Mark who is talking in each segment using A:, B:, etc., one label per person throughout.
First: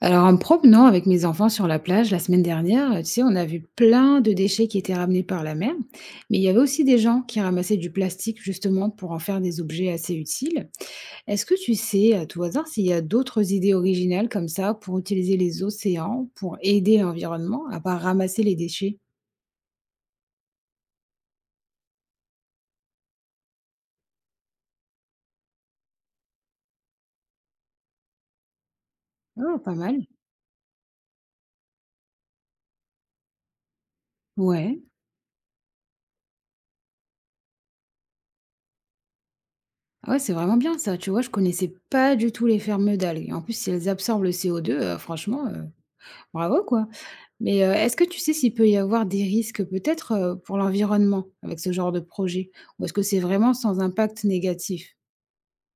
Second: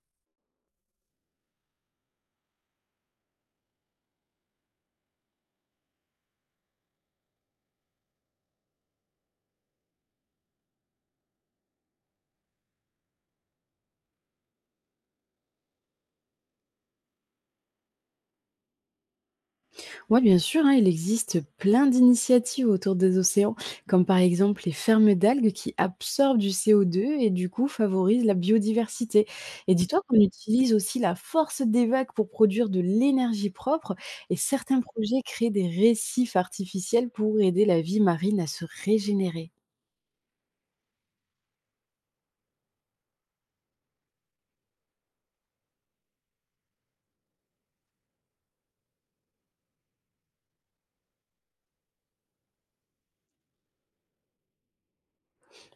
A: Alors en me promenant avec mes enfants sur la plage la semaine dernière, tu sais, on a vu plein de déchets qui étaient ramenés par la mer, mais il y avait aussi des gens qui ramassaient du plastique justement pour en faire des objets assez utiles. Est-ce que tu sais à tout hasard s'il y a d'autres idées originales comme ça pour utiliser les océans, pour aider l'environnement, à part ramasser les déchets?
B: Oui, bien sûr, hein, il existe plein d'initiatives autour des océans, comme par exemple les fermes d'algues qui absorbent du CO2 et du coup favorisent la biodiversité.
A: Oh, pas
B: Et dis-toi
A: mal.
B: qu'on utilise aussi la force des vagues pour produire de l'énergie propre et
A: Ouais.
B: certains projets créent des récifs artificiels pour aider la vie marine à se régénérer.
A: Ah ouais, c'est vraiment bien ça. Tu vois, je connaissais pas du tout les fermes d'algues. En plus, si elles absorbent le CO2, franchement, bravo quoi. Mais, est-ce que tu sais s'il peut y avoir des risques, peut-être, pour l'environnement avec ce genre de projet? Ou est-ce que c'est vraiment sans impact négatif?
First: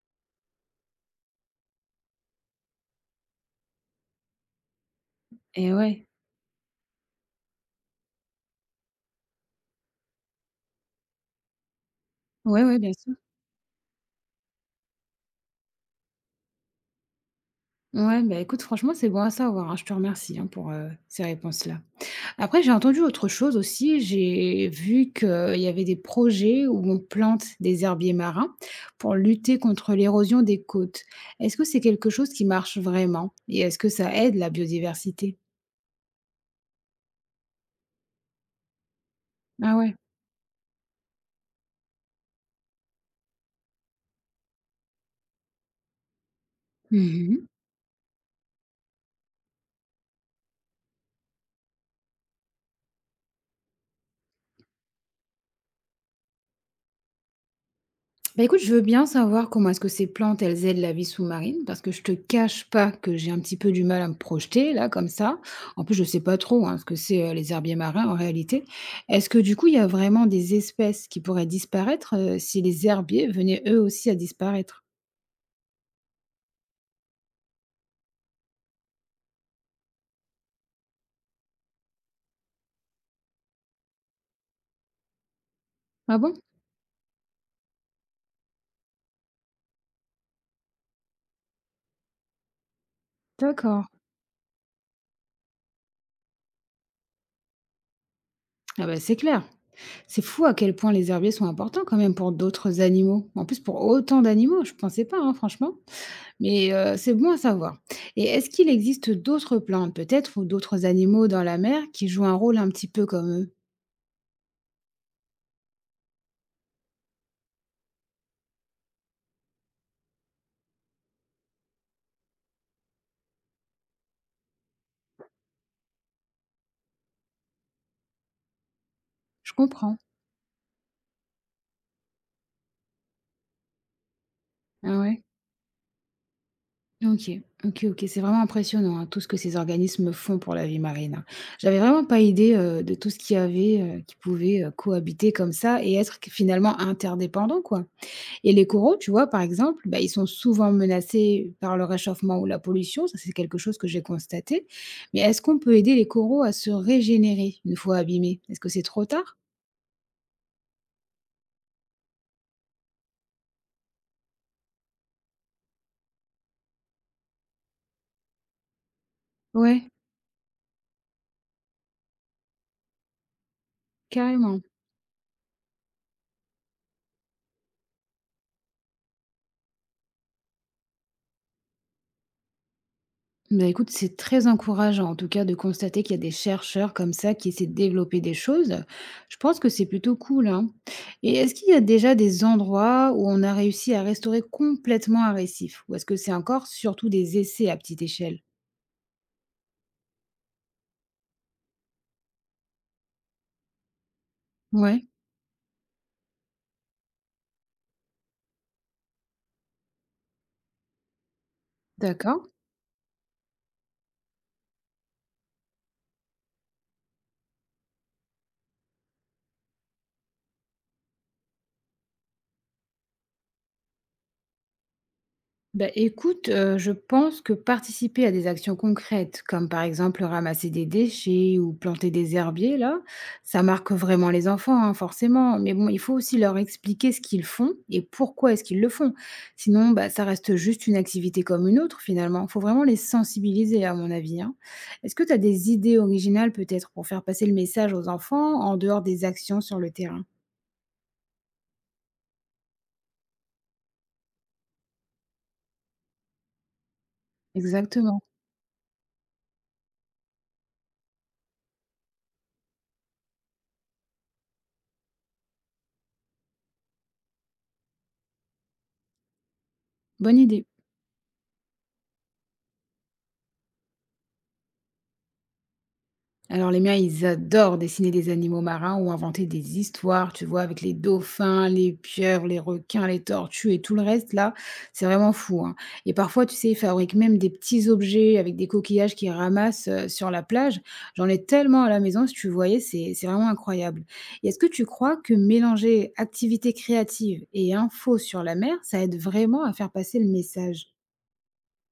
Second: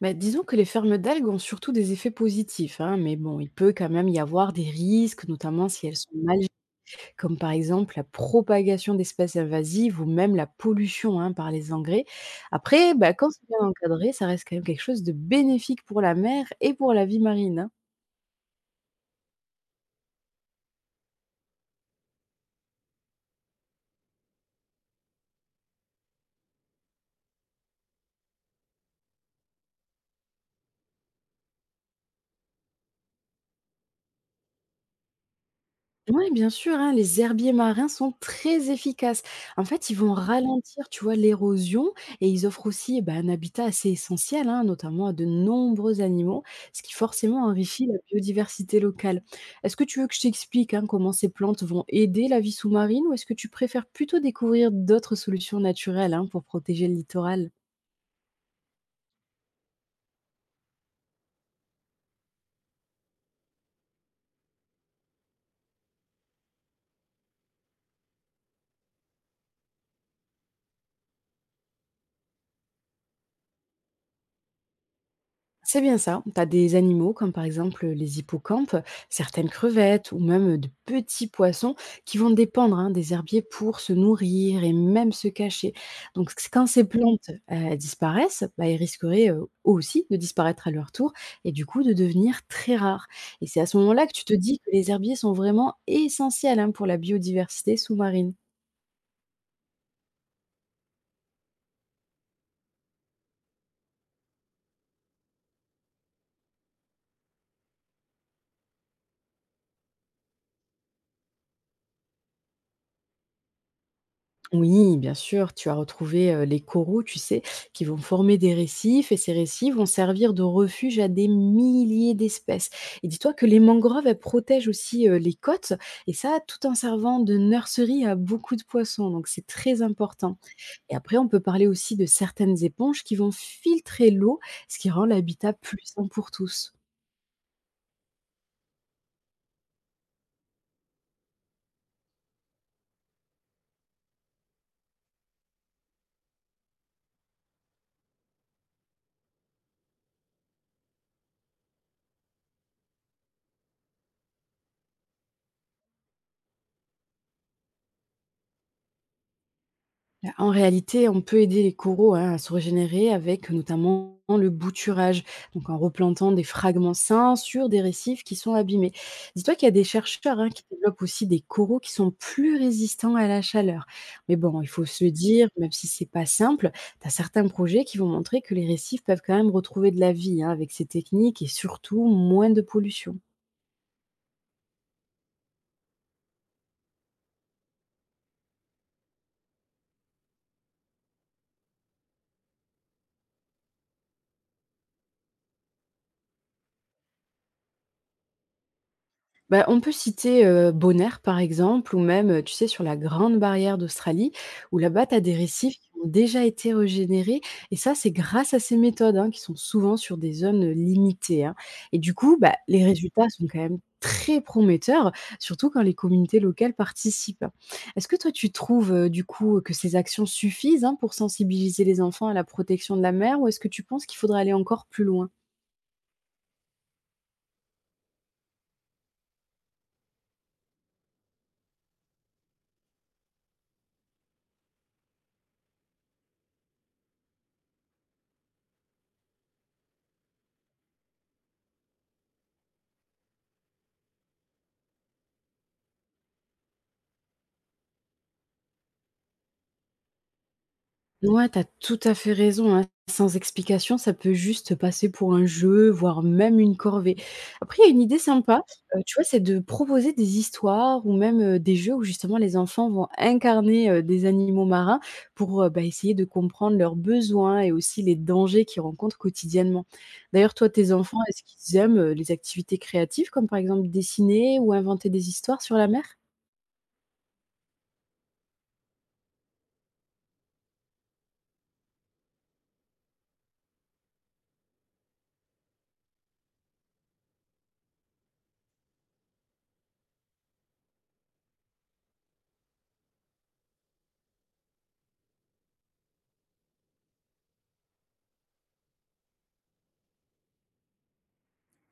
B: Bah, disons que les fermes d'algues ont surtout des effets positifs, hein, mais bon, il peut quand même y avoir des risques, notamment
A: Eh
B: si elles
A: ouais.
B: sont mal comme par exemple la propagation d'espèces invasives ou même la pollution, hein, par les engrais.
A: Ouais, ouais, bien
B: Après, bah,
A: sûr.
B: quand c'est bien encadré, ça reste quand même quelque chose de bénéfique pour la mer et pour la vie marine, hein.
A: Ouais, bah, écoute, franchement, c'est bon à savoir, hein. Je te remercie, hein, pour, ces réponses-là. Après, j'ai entendu autre chose aussi. J'ai vu qu'il y avait des projets où on plante des herbiers marins pour lutter contre l'érosion des côtes. Est-ce que c'est quelque chose qui marche vraiment? Et est-ce que ça aide la biodiversité?
B: Ouais, bien sûr, hein, les herbiers marins sont très efficaces. En
A: Ah
B: fait,
A: ouais.
B: ils vont ralentir, tu vois, l'érosion, et ils offrent aussi, eh ben, un habitat assez essentiel, hein, notamment à de nombreux animaux, ce qui
A: Mmh.
B: forcément enrichit la biodiversité locale. Est-ce que tu veux que je t'explique, hein, comment ces plantes vont aider la vie sous-marine, ou est-ce que tu préfères plutôt découvrir d'autres solutions naturelles, hein, pour protéger le littoral?
A: Bah, écoute, je veux bien savoir comment est-ce que ces plantes, elles aident la vie sous-marine, parce que je te cache pas que j'ai un petit peu du mal à me projeter, là, comme ça. En plus, je sais pas trop hein, ce que c'est les herbiers marins en réalité. Est-ce que du coup, il y a vraiment des espèces qui pourraient disparaître si les herbiers venaient eux aussi à disparaître?
B: C'est bien ça. Tu as des animaux comme par exemple les hippocampes, certaines crevettes ou même de petits poissons qui vont dépendre, hein, des herbiers pour se nourrir et même se cacher.
A: Ah
B: Donc
A: bon?
B: quand ces plantes elles disparaissent, bah, ils risqueraient, eux aussi, de disparaître à leur tour et du coup de devenir très rares. Et c'est à ce
A: D'accord.
B: moment-là que tu te dis que les herbiers sont vraiment essentiels, hein, pour la biodiversité sous-marine.
A: Ah bah c'est clair. C'est fou à quel point les herbiers sont importants quand même pour d'autres animaux. En plus, pour autant d'animaux, je pensais pas, hein, franchement. Mais c'est bon à savoir. Et est-ce qu'il existe d'autres plantes peut-être ou d'autres animaux dans la mer qui jouent un rôle un petit peu comme eux?
B: Oui, bien sûr, tu as retrouvé, les coraux, tu sais, qui vont former des récifs, et ces récifs vont servir de refuge à des milliers d'espèces. Et dis-toi que les mangroves, elles protègent aussi, les côtes, et ça tout en servant de nurserie à beaucoup de poissons, donc c'est
A: Je
B: très
A: comprends.
B: important. Et après, on peut parler aussi de certaines éponges qui vont filtrer l'eau, ce qui
A: Ah
B: rend
A: ouais?
B: l'habitat plus sain pour tous.
A: OK, OK, OK. C'est vraiment impressionnant, hein, tout ce que ces organismes font pour la vie marine, hein. J'avais vraiment pas idée, de tout ce qu'il y avait, qui pouvait, cohabiter comme ça et être finalement interdépendant quoi. Et les coraux, tu vois, par exemple, bah, ils sont souvent menacés par le réchauffement ou la pollution. Ça, c'est quelque chose que j'ai constaté. Mais est-ce qu'on peut aider les coraux à se régénérer une fois abîmés? Est-ce que c'est trop tard?
B: Bah, en réalité, on peut aider les coraux, hein, à se régénérer avec notamment le bouturage, donc en replantant des fragments sains sur des récifs qui sont abîmés. Dis-toi qu'il y a des
A: Ouais,
B: chercheurs, hein, qui développent aussi des coraux qui sont plus résistants à la chaleur. Mais
A: carrément.
B: bon, il faut se dire, même si c'est pas simple, tu as certains projets qui vont montrer que les récifs peuvent quand même retrouver de la vie, hein, avec ces techniques et surtout moins de pollution.
A: Bah, écoute, c'est très encourageant en tout cas de constater qu'il y a des chercheurs comme ça qui essaient de développer des choses. Je pense que c'est plutôt cool, hein. Et est-ce qu'il y a déjà des endroits où on a réussi à restaurer complètement un récif? Ou est-ce que c'est encore surtout des essais à petite échelle?
B: Bah, on peut citer, Bonaire, par exemple, ou même, tu sais, sur la Grande Barrière d'Australie, où
A: Ouais,
B: là-bas, tu as des récifs qui ont déjà été régénérés, et ça, c'est grâce à ces méthodes, hein, qui sont souvent sur des zones limitées, hein, et du coup,
A: d'accord.
B: bah, les résultats sont quand même très prometteurs, surtout quand les communautés locales participent. Est-ce que toi, tu trouves, du coup, que ces actions suffisent, hein, pour sensibiliser les enfants à la protection de la mer, ou est-ce que tu penses qu'il faudrait aller encore plus loin?
A: Bah, écoute, je pense que participer à des actions concrètes, comme par exemple ramasser des déchets ou planter des herbiers là, ça marque vraiment les enfants, hein, forcément. Mais bon, il faut aussi leur expliquer ce qu'ils font et pourquoi est-ce qu'ils le font. Sinon, bah, ça reste juste une activité comme une autre finalement. Il faut vraiment les sensibiliser à mon avis, hein. Est-ce que tu as des idées originales peut-être pour faire passer le message aux enfants en dehors des actions sur le terrain?
B: Ouais, t'as tout à fait raison, hein. Sans explication, ça peut juste passer pour un jeu, voire même une corvée. Après, il y a une idée
A: Exactement,
B: sympa, tu vois, c'est de proposer des histoires ou même, des jeux où justement les enfants vont incarner, des animaux marins pour, bah, essayer de comprendre leurs besoins et aussi les dangers qu'ils rencontrent quotidiennement.
A: bonne
B: D'ailleurs,
A: idée.
B: toi, tes enfants, est-ce qu'ils aiment, les activités créatives comme par exemple dessiner ou inventer des histoires sur la mer?
A: Alors les miens, ils adorent dessiner des animaux marins ou inventer des histoires, tu vois, avec les dauphins, les pieuvres, les requins, les tortues et tout le reste, là, c'est vraiment fou, hein. Et parfois, tu sais, ils fabriquent même des petits objets avec des coquillages qu'ils ramassent sur la plage. J'en ai tellement à la maison, si tu voyais, c'est vraiment incroyable. Et est-ce que tu crois que mélanger activités créatives et infos sur la mer, ça aide vraiment à faire passer le message?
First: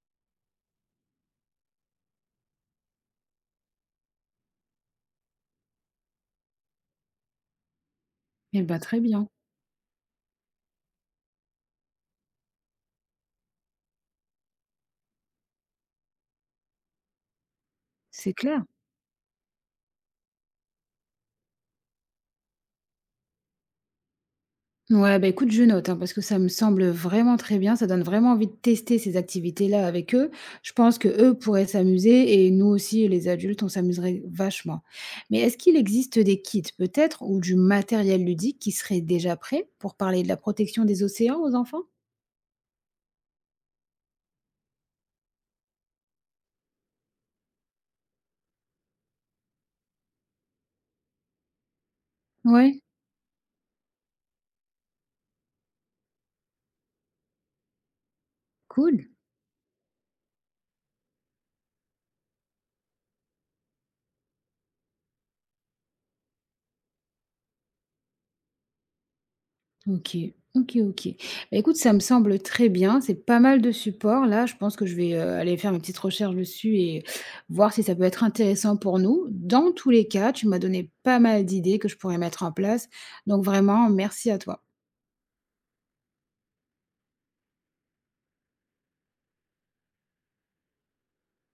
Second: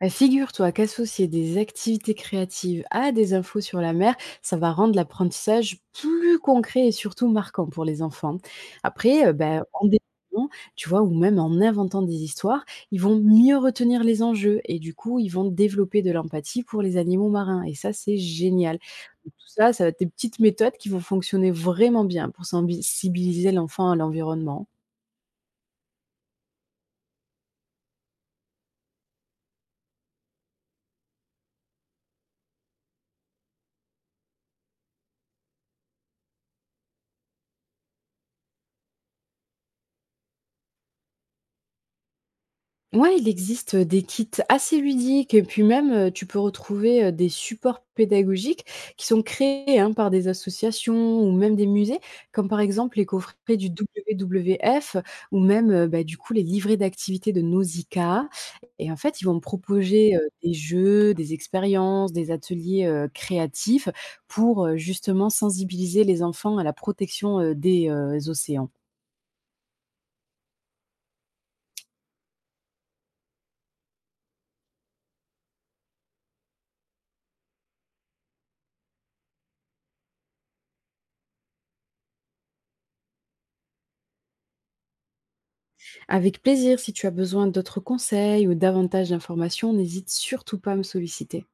B: Bah, figure-toi qu'associer des activités créatives à des infos sur la mer, ça va rendre l'apprentissage plus concret et surtout marquant pour les enfants.
A: Eh ben très
B: Après,
A: bien,
B: bah, en dessinant, tu vois, ou même en inventant des histoires, ils vont mieux retenir les enjeux et du coup, ils vont développer de l'empathie pour les animaux marins. Et ça, c'est
A: c'est clair.
B: génial. Donc, tout ça, ça va être des petites méthodes qui vont fonctionner vraiment bien pour sensibiliser l'enfant à l'environnement.
A: Ouais, bah, écoute, je note, hein, parce que ça me semble vraiment très bien. Ça donne vraiment envie de tester ces activités-là avec eux. Je pense que eux pourraient s'amuser et nous aussi, les adultes, on s'amuserait vachement. Mais est-ce qu'il existe des kits, peut-être, ou du matériel ludique qui serait déjà prêt pour parler de la protection des océans aux enfants?
B: Ouais, il existe des kits assez ludiques, et puis même, tu peux retrouver, des supports pédagogiques qui sont créés, hein, par des associations ou même des musées, comme par
A: Ouais,
B: exemple les coffrets du WWF ou même, bah, du coup, les livrets d'activités de Nausicaa. Et en
A: cool.
B: fait, ils vont proposer, des jeux, des expériences, des ateliers créatifs pour, justement, sensibiliser les enfants à la protection des océans.
A: OK. OK, OK. Bah, écoute, ça me semble très bien. C'est pas mal de supports. Là, je pense que je vais, aller faire une petite recherche dessus et voir si ça peut être intéressant pour nous. Dans tous les cas, tu m'as donné pas mal d'idées que je pourrais mettre en place. Donc vraiment, merci à toi.
B: Avec plaisir, si tu as besoin d'autres conseils ou davantage d'informations, n'hésite surtout pas à me solliciter.